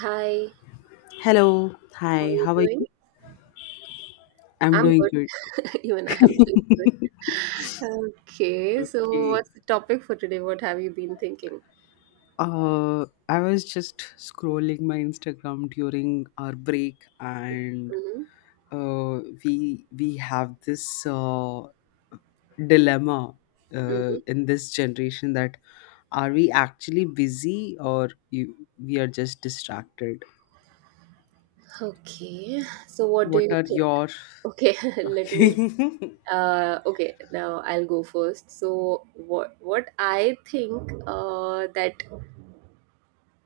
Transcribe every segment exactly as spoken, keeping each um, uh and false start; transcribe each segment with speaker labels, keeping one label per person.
Speaker 1: Hi,
Speaker 2: Hello.
Speaker 1: how are
Speaker 2: Hi.
Speaker 1: you
Speaker 2: How are
Speaker 1: doing?
Speaker 2: you? I'm
Speaker 1: I'm
Speaker 2: doing
Speaker 1: good.
Speaker 2: good.
Speaker 1: Even I am doing good. Okay, so
Speaker 2: Okay.
Speaker 1: what's the topic for today? What have you been thinking?
Speaker 2: Uh, I was just scrolling my Instagram during our break, and
Speaker 1: Hmm.
Speaker 2: uh, we we have this uh, dilemma uh,
Speaker 1: Hmm.
Speaker 2: in this generation that, are we actually busy, or you, we are just distracted?
Speaker 1: Okay, so what do
Speaker 2: What
Speaker 1: you
Speaker 2: are
Speaker 1: think?
Speaker 2: your
Speaker 1: Okay, let me.
Speaker 2: Okay?
Speaker 1: Uh, okay, now I'll go first. So what what I think uh, that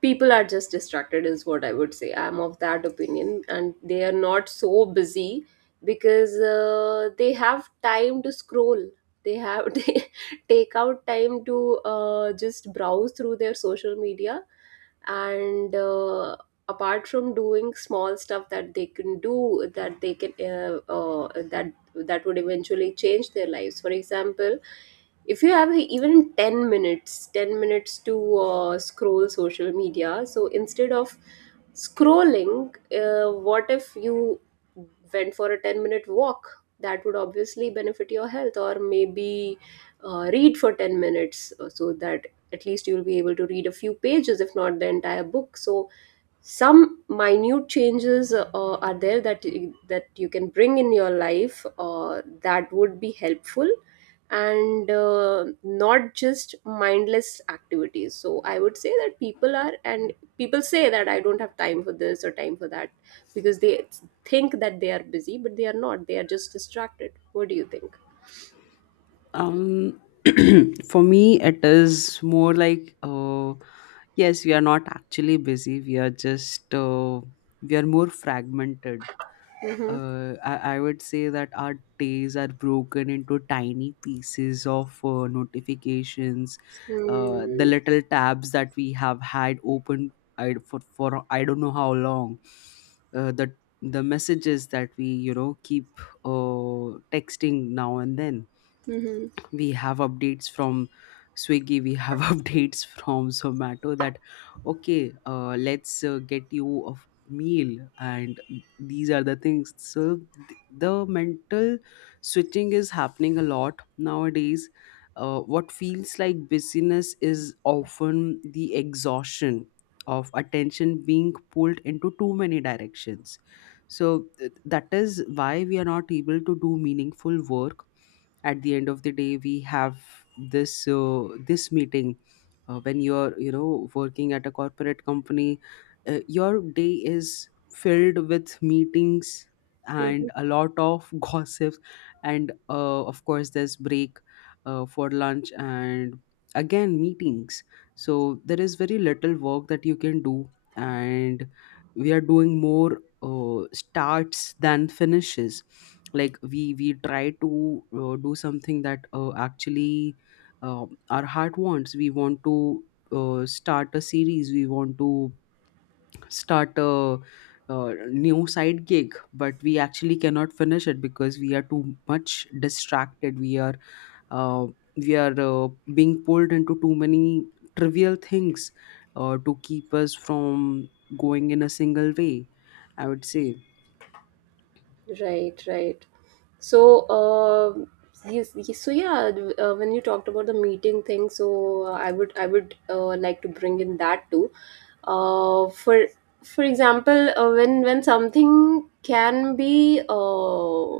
Speaker 1: people are just distracted is what I would say. I'm of that opinion and they are not so busy, because uh, they have time to scroll, they have they take out time to uh, just browse through their social media, and uh, apart from doing small stuff that they can do, that they can uh, uh, that that would eventually change their lives. For example, if you have even ten minutes, ten minutes to uh, scroll social media, so instead of scrolling, uh, what if you went for a ten minute walk? That would obviously benefit your health, or maybe uh, read for ten minutes, uh, so that at least you'll be able to read a few pages if not the entire book. So some minute changes uh, are there that you, that you can bring in your life, uh, that would be helpful, and uh, not just mindless activities. So I would say that people are, and people say that I don't have time for this or time for that, because they think that they are busy but they are not, they are just distracted. What do you think?
Speaker 2: um, for me, it is more like, uh, yes, we are not actually busy. We are just, uh, we are more fragmented.
Speaker 1: Mm-hmm.
Speaker 2: Uh, I, I would say that our days are broken into tiny pieces of uh, notifications, uh, the
Speaker 1: Mm-hmm.
Speaker 2: little tabs that we have had open I, for, for I don't know how long, uh, the, the messages that we, you know, keep uh, texting now and then.
Speaker 1: Mm-hmm.
Speaker 2: We have updates from Swiggy. We have updates from Zomato that, okay, uh, let's uh, get you a f- meal. And these are the things. So th- the mental switching is happening a lot nowadays. Uh, what feels like busyness is often the exhaustion of attention being pulled into too many directions. So th- that is why we are not able to do meaningful work. At the end of the day, we have this uh, this meeting, uh, when you're, you know working at a corporate company. Uh, your day is filled with meetings and a lot of gossips, and uh, of course there's break uh, for lunch, and again meetings. So there is very little work that you can do, and we are doing more uh, starts than finishes. Like we we try to uh, do something that uh, actually uh, our heart wants. We want to uh, start a series. We want to start a, uh new side gig, but we actually cannot finish it because we are too much distracted. We are uh, we are uh, being pulled into too many trivial things, uh, to keep us from going in a single way, I would say.
Speaker 1: Right, right. So, um yes, yes, so yeah, d- uh, when you talked about the meeting thing, so uh, I would I would uh, like to bring in that too. Uh, for for example, uh, when when something can be uh,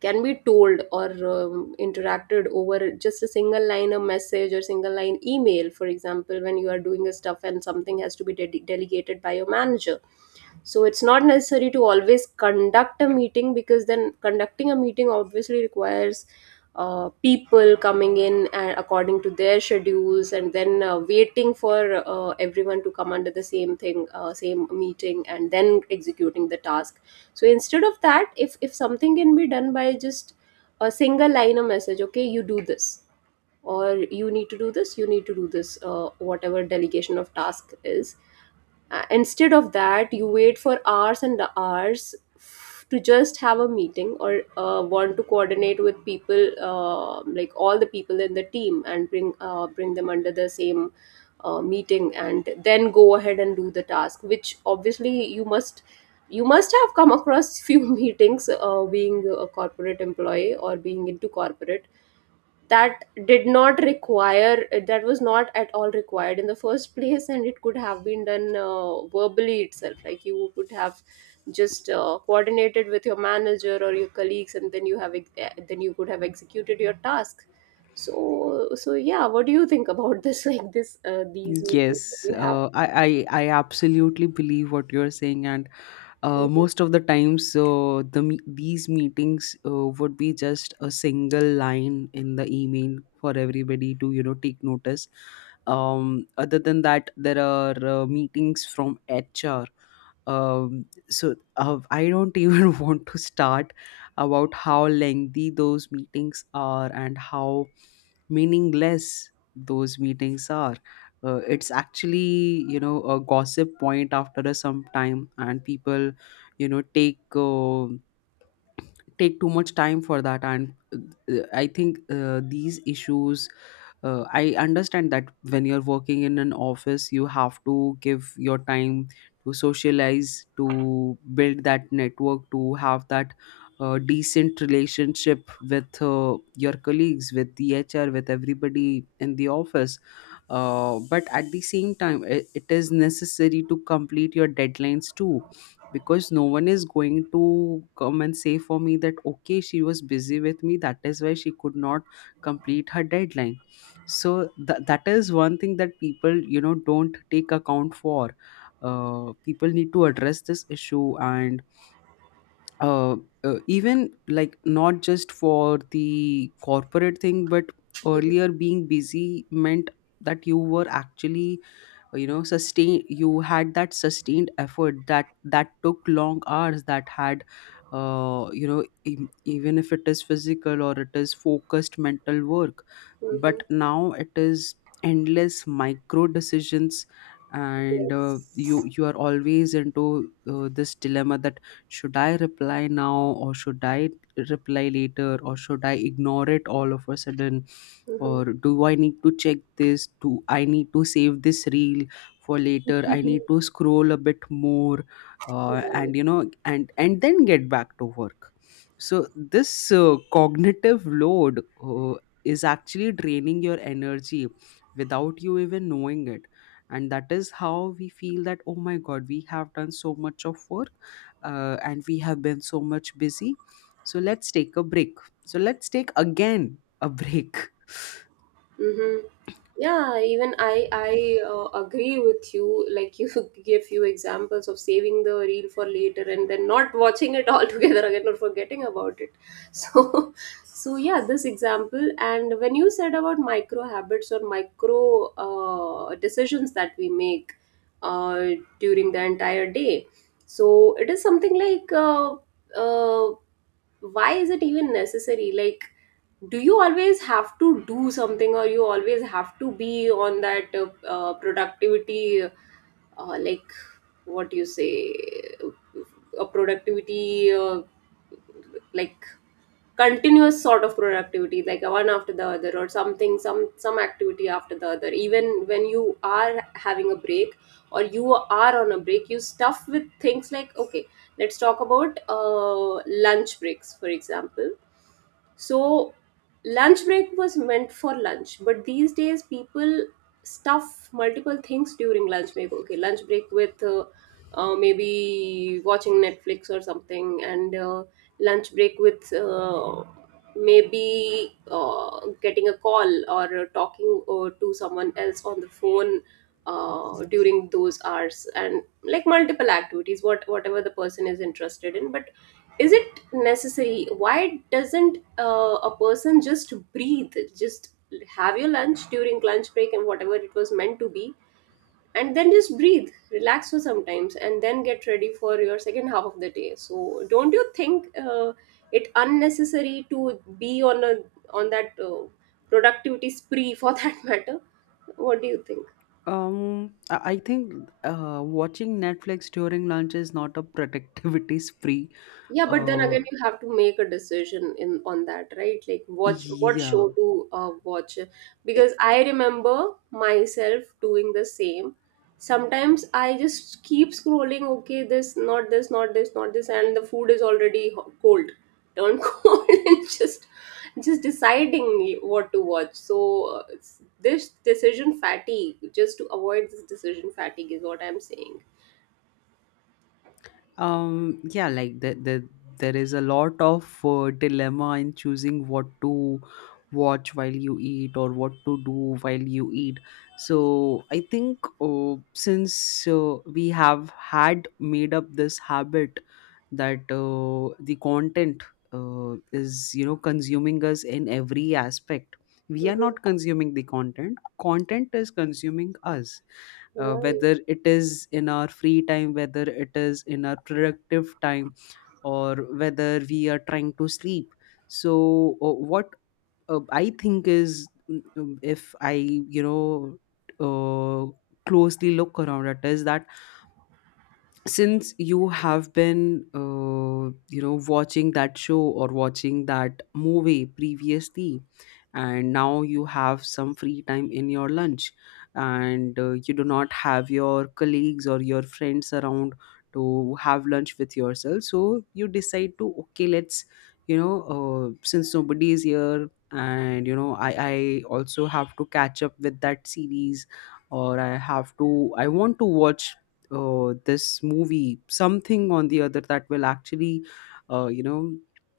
Speaker 1: can be told or um, interacted over just a single line of message or single line email. For example, when you are doing a stuff and something has to be de- delegated by your manager, so it's not necessary to always conduct a meeting, because then conducting a meeting obviously requires uh, people coming in and according to their schedules, and then uh, waiting for uh, everyone to come under the same thing, uh, same meeting, and then executing the task. So instead of that, if if something can be done by just a single line of message, okay, you do this, or you need to do this, you need to do this, uh, whatever delegation of task is, uh, instead of that, you wait for hours and hours f- to just have a meeting, or uh, want to coordinate with people, uh, like all the people in the team, and bring uh, bring them under the same uh, meeting, and then go ahead and do the task. Which obviously you must you must have come across few meetings, uh, being a corporate employee or being into corporate, that did not require, that was not at all required in the first place, and it could have been done uh, verbally itself. Like you could have just uh, coordinated with your manager or your colleagues, and then you have ex- eh, then you could have executed your task. So so yeah, what do you think about this? Like this uh, these meetings that
Speaker 2: Yes,
Speaker 1: we have.
Speaker 2: uh, I, I I absolutely believe what you're saying, and uh,
Speaker 1: Mhm.
Speaker 2: most of the times, uh, the me- these meetings uh, would be just a single line in the email for everybody to, you know take notice. Um, other than that, there are uh, meetings from HR. um, so uh, I don't even want to start about how lengthy those meetings are and how meaningless those meetings are. Uh, it's actually, you know a gossip point after a some time, and people, you know take uh, take too much time for that. And uh, I think uh, these issues uh, I understand that when you're working in an office, you have to give your time to socialize, to build that network, to have that uh, decent relationship with uh, your colleagues, with the H R, with everybody in the office. Uh, but at the same time, it, it is necessary to complete your deadlines too. Because no one is going to come and say for me that, okay, she was busy with me, that is why she could not complete her deadline. So th- that is one thing that people, you know don't take account for. Uh, people need to address this issue, and uh, uh, even, like, not just for the corporate thing, but
Speaker 1: Mhm.
Speaker 2: earlier being busy meant that you were actually, you know sustain you had that sustained effort, that that took long hours, that had uh, you know e- even if it is physical or it is focused mental work.
Speaker 1: Mhm.
Speaker 2: But now it is endless micro decisions, and uh, you
Speaker 1: Yes.
Speaker 2: you are always into uh, this dilemma that, should I reply now, or should I reply later, or should I ignore it all of a sudden,
Speaker 1: Mhm.
Speaker 2: or do I need to check this, do I need to save this reel for later, I need to scroll a bit more, uh, and
Speaker 1: Right.
Speaker 2: you know and and then get back to work. So this uh, cognitive load uh, is actually draining your energy without you even knowing it. And that is how we feel that, oh my god, we have done so much of work, uh, and we have been so much busy. So let's take a break. So let's take again a break.
Speaker 1: Mm-hmm. Yeah, even I I uh, agree with you. Like you give few examples of saving the reel for later and then not watching it altogether again or forgetting about it. So, so yeah, this example. And when you said about micro habits or micro uh, decisions that we make uh, during the entire day, so it is something like uh, uh, why is it even necessary? Like, do you always have to do something, or you always have to be on that uh, uh, productivity, uh, like, what do you say, a productivity, uh, like, continuous sort of productivity, like one after the other, or something, some some activity after the other, even when you are having a break, or you are on a break, you stuff with things. Like, okay, let's talk about uh, lunch breaks for example. So lunch break was meant for lunch, but these days people stuff multiple things during lunch break. Okay, lunch break with uh, uh, maybe watching Netflix or something, and uh, lunch break with uh, maybe uh, getting a call, or uh, talking uh, to someone else on the phone uh, during those hours, and like multiple activities, what whatever the person is interested in. But is it necessary? Why doesn't uh, a person just breathe, just have your lunch during lunch break and whatever it was meant to be, and then just breathe, relax for sometimes, and then get ready for your second half of the day? So don't you think uh, it unnecessary to be on a on that uh, productivity spree for that matter? What do you think?
Speaker 2: Um, I I think uh, watching Netflix during lunch is not a productivity spree.
Speaker 1: Yeah, but then
Speaker 2: Uh,
Speaker 1: again, you have to make a decision in on that, right? Like, watch what show
Speaker 2: yeah.
Speaker 1: to uh, watch,
Speaker 2: Eh,
Speaker 1: because I remember myself doing the same. Sometimes I just keep scrolling. Okay, this, not this, not this, not this, and the food is already ho- cold, turned cold, and just just deciding what to watch. So uh, it's, this decision fatigue, just to avoid this decision fatigue, is what I'm saying.
Speaker 2: Um, yeah, like the, the, there is a lot of uh, dilemma in choosing what to watch while you eat or what to do while you eat. So I think uh, since uh, we have had made up this habit that uh, the content uh, is, you know consuming us in every aspect. We are
Speaker 1: Mm-hmm.
Speaker 2: not consuming the content. Content is consuming us, uh,
Speaker 1: Right,
Speaker 2: whether it is in our free time, whether it is in our productive time, or whether we are trying to sleep. So uh, what uh, I think is, mm, um, if I, you know uh, closely look around at, is that since you have been uh, you know watching that show or watching that movie previously, and now you have some free time in your lunch, and uh, you do not have your colleagues or your friends around to have lunch with yourself. So you decide to, okay, let's, you know uh, since nobody is here, and, you know i i also have to catch up with that series, or i have to I want to watch uh, this movie, something on the other that will actually, uh, you know,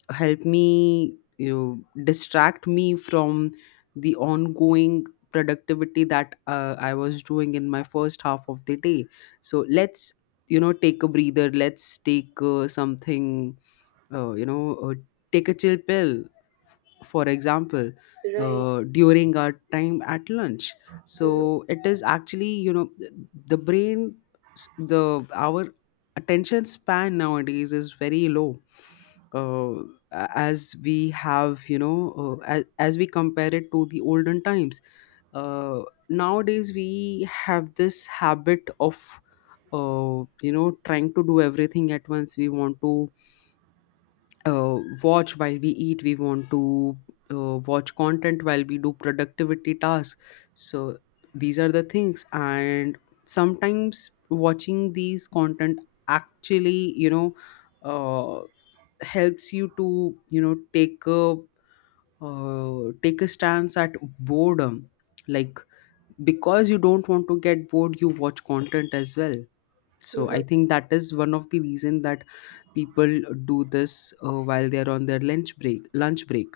Speaker 2: help me, you know, distract me from the ongoing productivity that uh, I was doing in my first half of the day. So let's, you know, take a breather. Let's take uh, something, uh, you know, uh, take a chill pill, for example,
Speaker 1: right.
Speaker 2: uh, during our time at lunch.
Speaker 1: Mm-hmm.
Speaker 2: So it is actually, you know th- the brain, s- the our attention span nowadays is very low. Uh, a- as we have you know uh, as, as we compare it to the olden times. Uh, nowadays we have this habit of uh, you know trying to do everything at once. We want to uh, watch while we eat. We want to uh, watch content while we do productivity tasks. So these are the things, and sometimes watching these content actually, you know uh, helps you to, you know take a uh, take a stance at boredom, like, because you don't want to get bored, you watch content as well. So
Speaker 1: Mm-hmm.
Speaker 2: I think that is one of the reason that people do this uh, while they are on their lunch break lunch break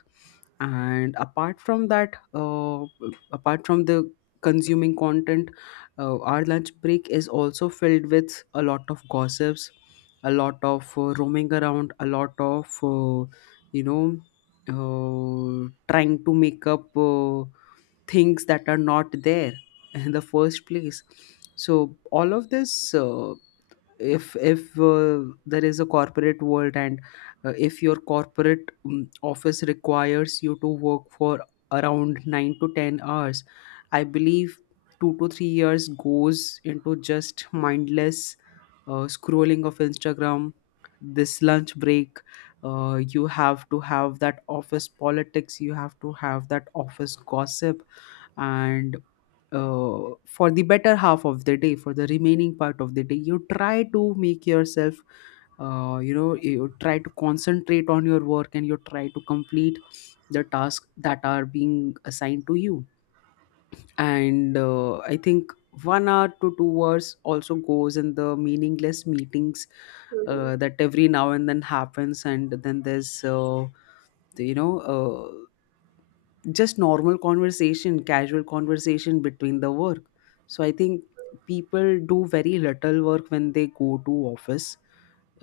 Speaker 2: And apart from that uh, apart from the consuming content, uh, our lunch break is also filled with a lot of gossips, a lot of uh, roaming around, a lot of uh, you know uh, trying to make up uh, things that are not there in the first place. So all of this, uh, if if uh, there is a corporate world, and uh, if your corporate um, office requires you to work for around nine to ten hours, I believe two to three years goes into just mindless uh, scrolling of Instagram, this lunch break. Uh, you have to have that office politics, you have to have that office gossip, and uh, for the better half of the day for the remaining part of the day, you try to make yourself, uh, you know you try to concentrate on your work, and you try to complete the tasks that are being assigned to you. And uh, I think one hour to two hours also goes in the meaningless meetings
Speaker 1: Mm-hmm.
Speaker 2: uh, that every now and then happens. And then there's uh, the- you know uh, just normal conversation, casual conversation between the work. So I think people do very little work when they go to office.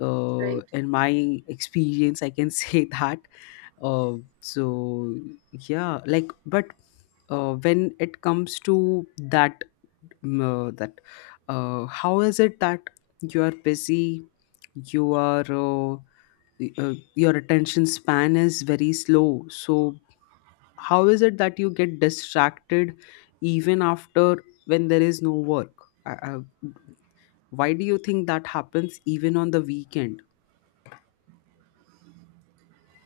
Speaker 2: Uh,
Speaker 1: Like,
Speaker 2: in my experience, I can say that. Uh, so yeah, like, but uh, when it comes to that, um, uh, that uh, how is it that you are busy, you are. Uh, y- uh, your attention span is very slow, so how is it that you get distracted even after when there is no work? I, I, why do you think that happens even on the weekend?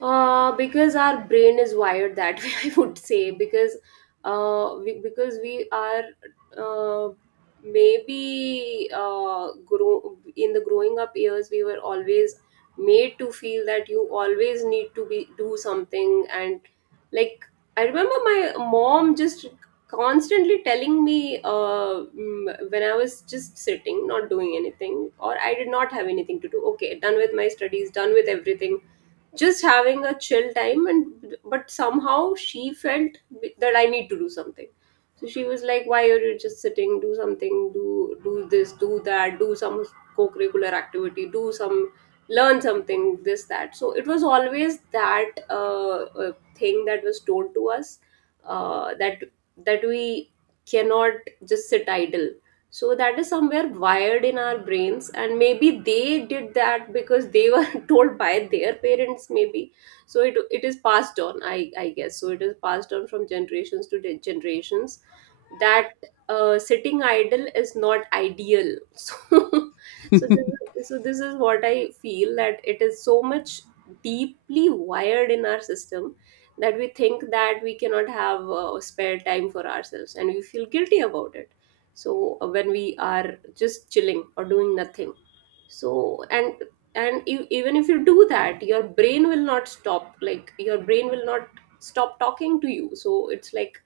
Speaker 1: Uh, because our brain is wired that way, I would say. Because, uh, we, because we are uh, maybe uh, grow in the growing up years, we were always made to feel that you always need to be do something, and like, I remember my mom just constantly telling me, uh, mm, when I was just sitting, not doing anything, or I did not have anything to do. Okay, done with my studies, done with everything, just having a chill time, and but somehow she felt that I need to do something. So she was like, why are you just sitting? Do something, do do this, do that, do some co-curricular activity, do some, learn something, this that. So it was always that uh, uh, thing that was told to us, uh, that that we cannot just sit idle. So that is somewhere wired in our brains, and maybe they did that because they were told by their parents, maybe. So it, it is passed on, I, I guess, so it is passed on from generations to de- generations, that uh, sitting idle is not ideal. So, so this, so this is what I feel, that it is so much deeply wired in our system, that we think that we cannot have uh, spare time for ourselves, and we feel guilty about it. So uh, when we are just chilling or doing nothing. So and and you, even if you do that, your brain will not stop, like your brain will not stop talking to you. So it's like,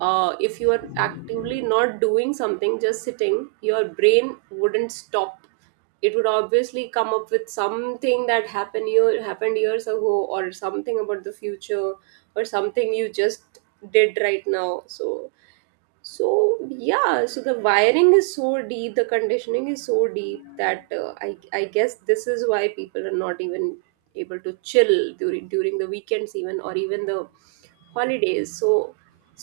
Speaker 1: uh, if you are actively not doing something, just sitting, your brain wouldn't stop. It would obviously come up with something that happened year, happened years ago, or something about the future, or something you just did right now. So so yeah, so the wiring is so deep, the conditioning is so deep, that uh, i i guess this is why people are not even able to chill during during the weekends even, or even the holidays. So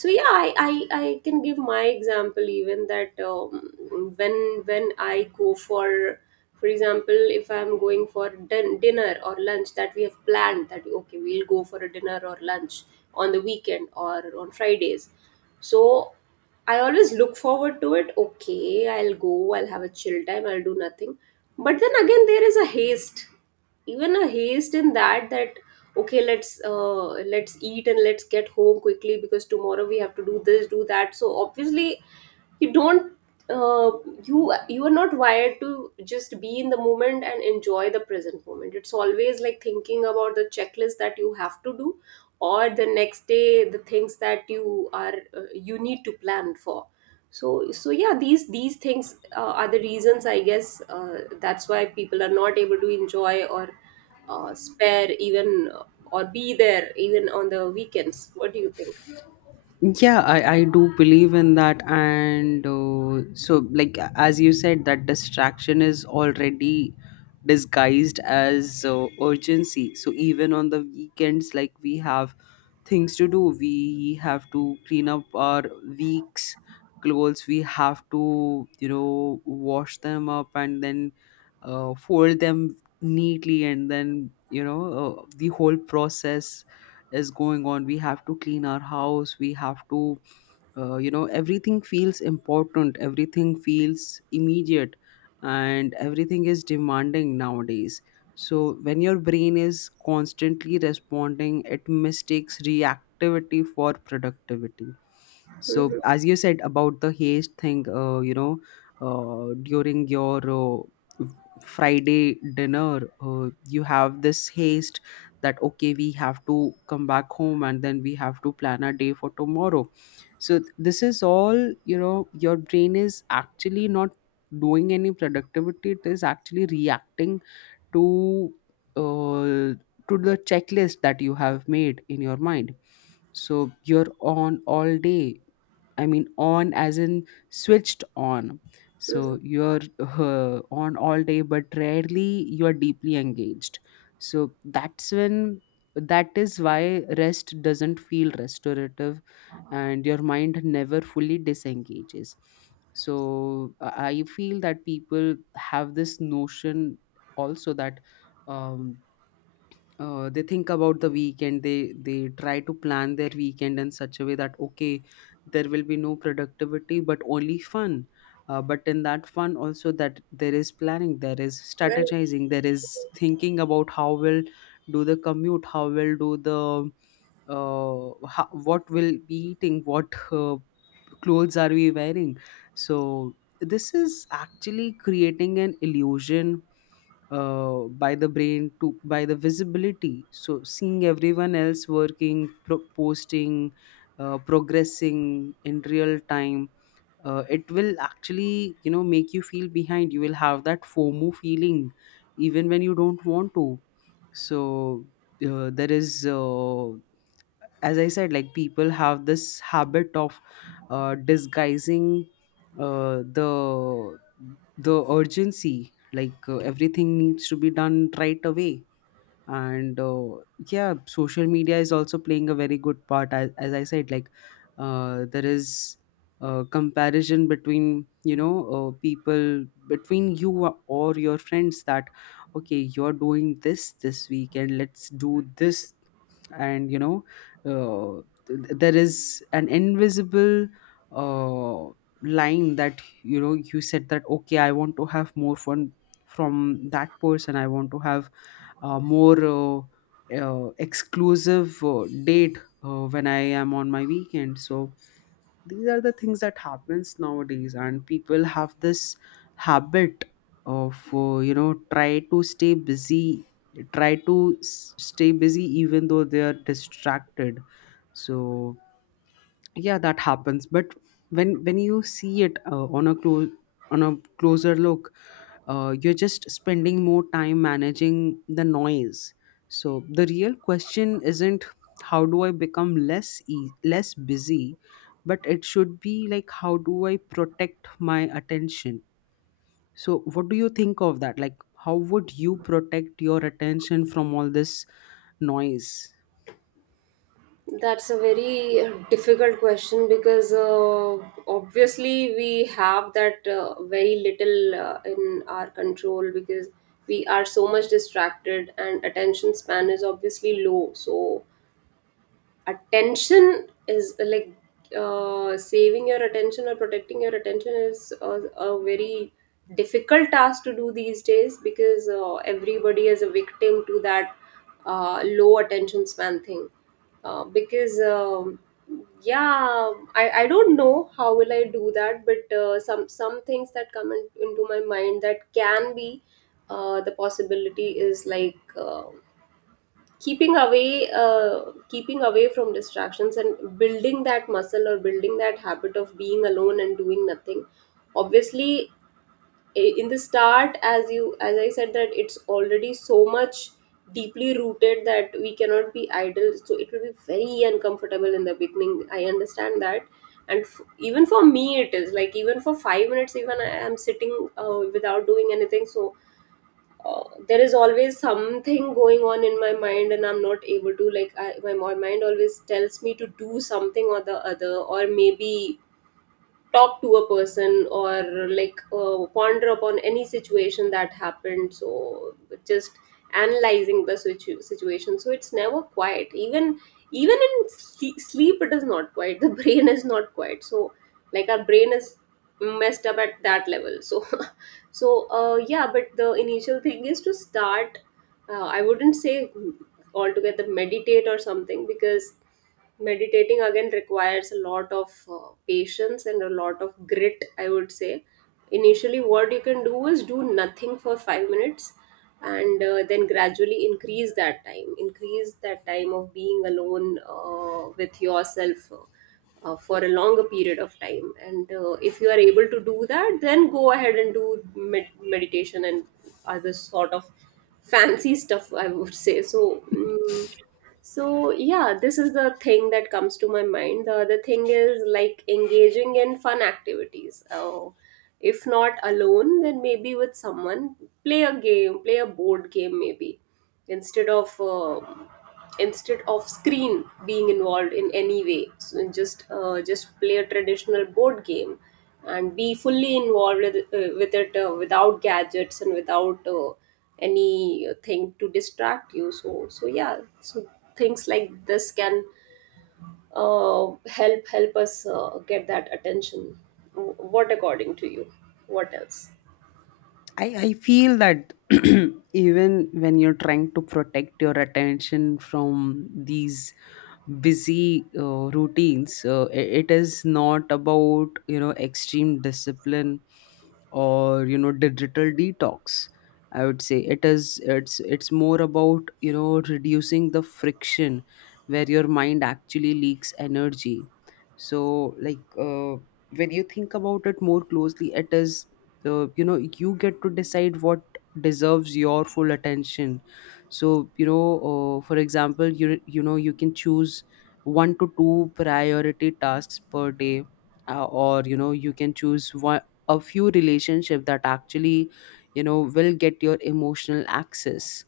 Speaker 1: so yeah, i i, I can give my example even, that um, when when I go for for example, if I'm going for din- dinner or lunch, that we have planned that okay, we'll go for a dinner or lunch on the weekend or on Fridays. So I always look forward to it. Okay, I'll go, I'll have a chill time, I'll do nothing. But then again, there is a haste, even a haste in that, that okay, let's uh, let's eat and let's get home quickly, because tomorrow we have to do this, do that. So obviously, you don't uh, you you are not wired to just be in the moment and enjoy the present moment. It's always like thinking about the checklist that you have to do, or the next day, the things that you are uh, you need to plan for. So so yeah, these these things uh, are the reasons, I guess, uh, that's why people are not able to enjoy or uh, spare even uh, or be there even on the weekends. What do you think?
Speaker 2: Yeah, i i do believe in that, and uh, so, like, as you said, that distraction is already disguised as uh, urgency. So even on the weekends, like, we have things to do. We have to clean up our weeks clothes, we have to, you know, wash them up, and then uh, fold them neatly, and then, you know, uh, the whole process is going on. We have to clean our house, we have to, uh, you know, everything feels important, everything feels immediate, and everything is demanding nowadays. So when your brain is constantly responding, it mistakes reactivity for productivity. So
Speaker 1: Hmm.
Speaker 2: as you said about the haste thing, uh, you know, uh, during your uh, friday dinner, uh, you have this haste that okay, we have to come back home and then we have to plan our day for tomorrow. So th- this is all, you know, your brain is actually not doing any productivity, it is actually reacting to, uh, to the checklist that you have made in your mind. So you're on all day. I mean, on as in switched on.
Speaker 1: Hmm.
Speaker 2: So you're uh, on all day, but rarely you are deeply engaged. So that's when, that is why rest doesn't feel restorative and your mind never fully disengages. So i I feel that people have this notion also that, um, uh, they think about the weekend, they they try to plan their weekend in such a way that okay, there will be no productivity but only fun. Uh, but in that fun also, that there is planning, there is
Speaker 1: Right.
Speaker 2: strategizing, there is thinking about how will do the commute, how will do the, uh, ho- what will be eating, what, uh, clothes are we wearing. So this is actually creating an illusion uh, by the brain, to by the visibility. So seeing everyone else working pro- posting, uh, progressing in real time, uh, it will actually, you know, make you feel behind. You will have that fomo feeling even when you don't want to. So uh, there is uh, as I said, like, people have this habit of uh, disguising uh, the the urgency. Like, uh, everything needs to be done right away. And uh, yeah, social media is also playing a very good part, as, as i said, like, uh, there is a comparison between, you know, uh, people, between you or your friends, that okay, you're doing this this weekend, let's do this. And, you know, uh, th- there is an invisible uh, line that, you know, you said that okay, i want to have more fun from that person. I want to have uh, more uh, uh, exclusive uh, date uh, when i am on my weekend. So these are the things that happens nowadays, and people have this habit of uh, you know, try to stay busy, try to s- stay busy even though they are distracted. So yeah, that happens. But when when you see it uh, on a close on a closer look, uh, you're just spending more time managing the noise. So the real question isn't how do i become less e- less busy, but it should be like, how do i protect my attention? So what do you think of that, like, how would you protect your attention from all this noise?
Speaker 1: That's a very uh, difficult question, because uh, obviously we have that uh, very little uh, in our control, because we are so much distracted and attention span is obviously low. So attention is uh, like, uh, saving your attention or protecting your attention is a, a very difficult task to do these days, because uh, everybody is a victim to that uh, low attention span thing, uh, because um, yeah, I, I don't know how will I do that, but uh, some some things that come in, into my mind that can be uh, the possibility is like, uh, keeping away uh, keeping away from distractions, and building that muscle or building that habit of being alone and doing nothing. Obviously in the start, as you, as I said, that it's already so much deeply rooted that we cannot be idle, so it will be very uncomfortable in the beginning, I understand that. And f- even for me it is like, even for five minutes, even I am sitting uh, without doing anything, so uh, there is always something going on in my mind, and I'm not able to, like I, my, my mind always tells me to do something or the other, or maybe talk to a person, or like uh, ponder upon any situation that happened. So just analyzing the situ- situation, so it's never quiet, even even in sle- sleep it is not quiet, the brain is not quiet. So like our brain is messed up at that level. So so uh, yeah, but the initial thing is to start. uh, I wouldn't say altogether meditate or something, because meditating again requires a lot of uh, patience and a lot of grit, I would say. Initially what you can do is do nothing for five minutes, and uh, then gradually increase that time, increase that time of being alone uh, with yourself uh, for a longer period of time. And uh, if you are able to do that, then go ahead and do med- meditation and other sort of fancy stuff, I would say. So mm, so yeah, this is the thing that comes to my mind. The other thing is like engaging in fun activities, uh, if not alone, then maybe with someone. Play a game, play a board game maybe, instead of uh, instead of screen being involved in any way. So just uh, just play a traditional board game, and be fully involved with, uh, with it, uh, without gadgets and without uh, anything to distract you. So so yeah, so things like this can uh, help help us uh, get that attention. W- what according to you, what else?
Speaker 2: I, I feel that even when you're trying to protect your attention from these busy uh, routines, uh, i- it is not about, you know, extreme discipline or, you know, digital detox. I would say it is, it's it's more about, you know, reducing the friction where your mind actually leaks energy. So like, uh, when you think about it more closely, it is, so, you know, you get to decide what deserves your full attention. So, you know, uh, for example, you you know, you can choose one to two priority tasks per day, uh, or, you know, you can choose one, a few relationship that actually, you know, will get your emotional access.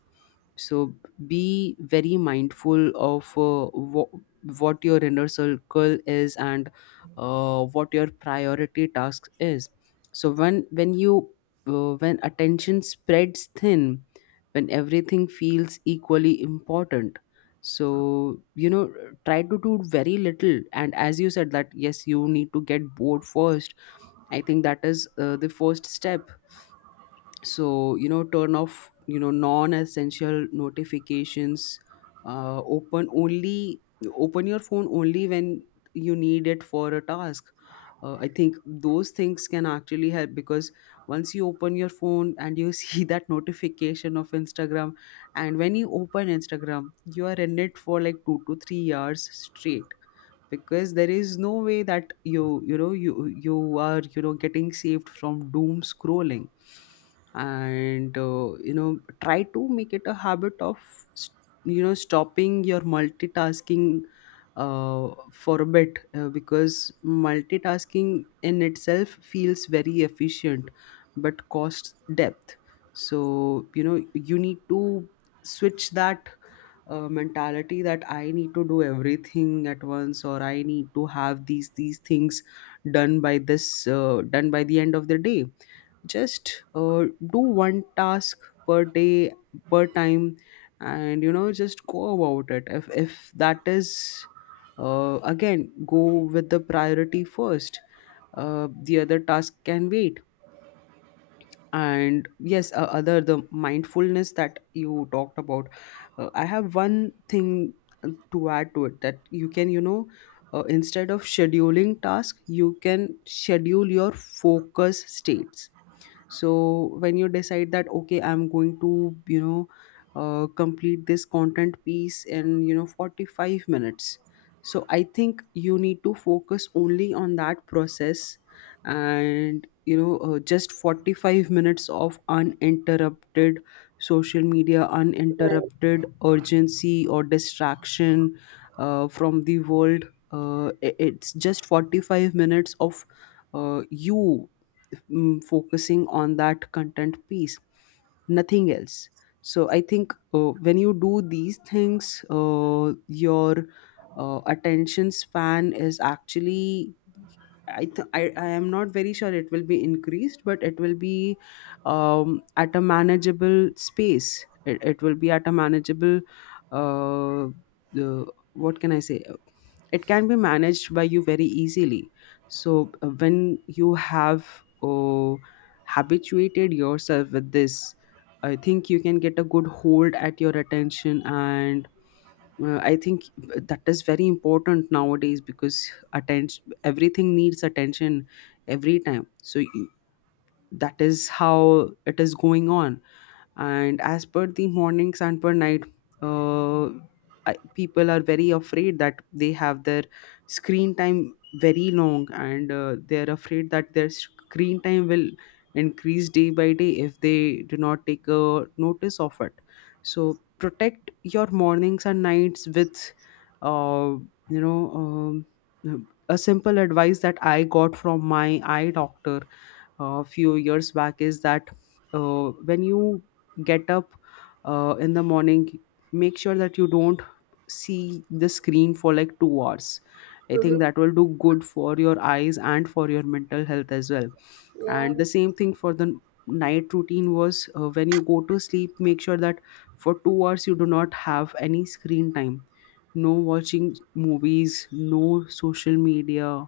Speaker 2: So be very mindful of uh, wha- what your inner circle is, and uh, what your priority task is. So when when you, uh, when attention spreads thin, when everything feels equally important. So, you know, try to do very little, and as you said that yes, you need to get bored first. I think that is uh, the first step. So, you know, turn off, you know, non-essential notifications. uh, open only Open your phone only when you need it for a task. uh, I think those things can actually help, because once you open your phone and you see that notification of instagram, and when you open instagram, you are in it for like two to three hours straight, because there is no way that you you know you you are, you know, getting saved from doom scrolling. And uh, you know, try to make it a habit of, s- you know, stopping your multitasking uh, for a bit, uh, because multitasking in itself feels very efficient but costs depth. So, you know, you need to switch that uh, mentality that I need to do everything at once, or I need to have these these things done by this, uh, done by the end of the day. Just uh, do one task per day, per time, and, you know, just go about it. If if that is, uh, again, go with the priority first. Uh, the other task can wait. And yes, uh, other the mindfulness that you talked about, uh, I have one thing uh, to add to it, that you can, you know, uh, instead of scheduling task, you can schedule your focus states. So when you decide that okay, I'm going to, you know, uh, complete this content piece in, you know, forty-five minutes. So I think you need to focus only on that process, and, you know, uh, just forty-five minutes of uninterrupted social media,
Speaker 1: Right.
Speaker 2: uninterrupted urgency or distraction uh, from the world. Uh, i- it's just forty-five minutes of, uh, you mm, focusing on that content piece, nothing else. So I think uh, when you do these things, uh, your uh, attention span is actually, I, th- I I am not very sure it will be increased, but it will be um, at a manageable space. It, it will be at a manageable. Uh, the What can I say? It can be managed by you very easily. So uh, when you have uh, habituated yourself with this, I think you can get a good hold at your attention. And uh, I think uh, that is very important nowadays because attention, everything needs attention, every time. So y- that is how it is going on. And as per the mornings and per night, uh, I, people are very afraid that they have their screen time very long, and uh, they're afraid that their screen time will increase day by day if they do not take a notice of it. So protect your mornings and nights with, uh, you know um, a simple advice that i got from my eye doctor a few years back is that, uh, when you get up uh, in the morning, make sure that you don't see the screen for like two hours. I
Speaker 1: Mm-hmm.
Speaker 2: think that will do good for your eyes and for your mental health as well.
Speaker 1: Yeah.
Speaker 2: And the same thing for the night routine was, uh, when you go to sleep, make sure that for two hours you do not have any screen time. No watching movies, no social media,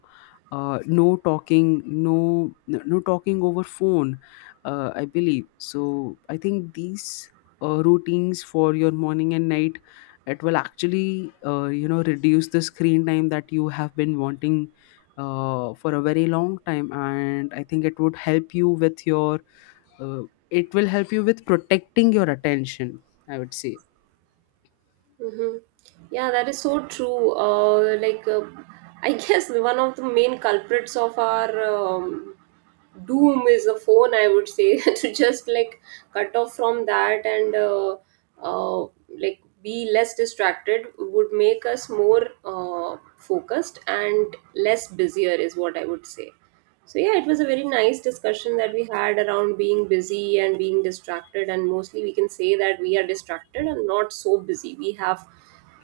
Speaker 2: uh, no talking, no no talking over phone, uh, I believe. So I think these uh, routines for your morning and night, it will actually, uh, you know, reduce the screen time that you have been wanting uh, for a very long time, and I think it would help you with your uh, it will help you with protecting your attention, I would say.
Speaker 1: Mm-hmm. Yeah, that is so true. Uh, like, uh, i guess one of the main culprits of our um, doom is a phone, I would say, to just like cut off from that, and uh, uh, like be less distracted would make us more uh, focused and less busier is what I would say. So yeah, it was a very nice discussion that we had around being busy and being distracted, and mostly we can say that we are distracted and not so busy. We have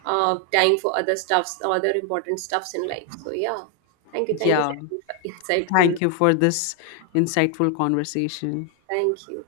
Speaker 1: uh, time for other stuffs, other important stuffs in life. So yeah, thank you, thank you
Speaker 2: Yeah,
Speaker 1: for your insightful.
Speaker 2: thank you for this insightful conversation.
Speaker 1: Thank you.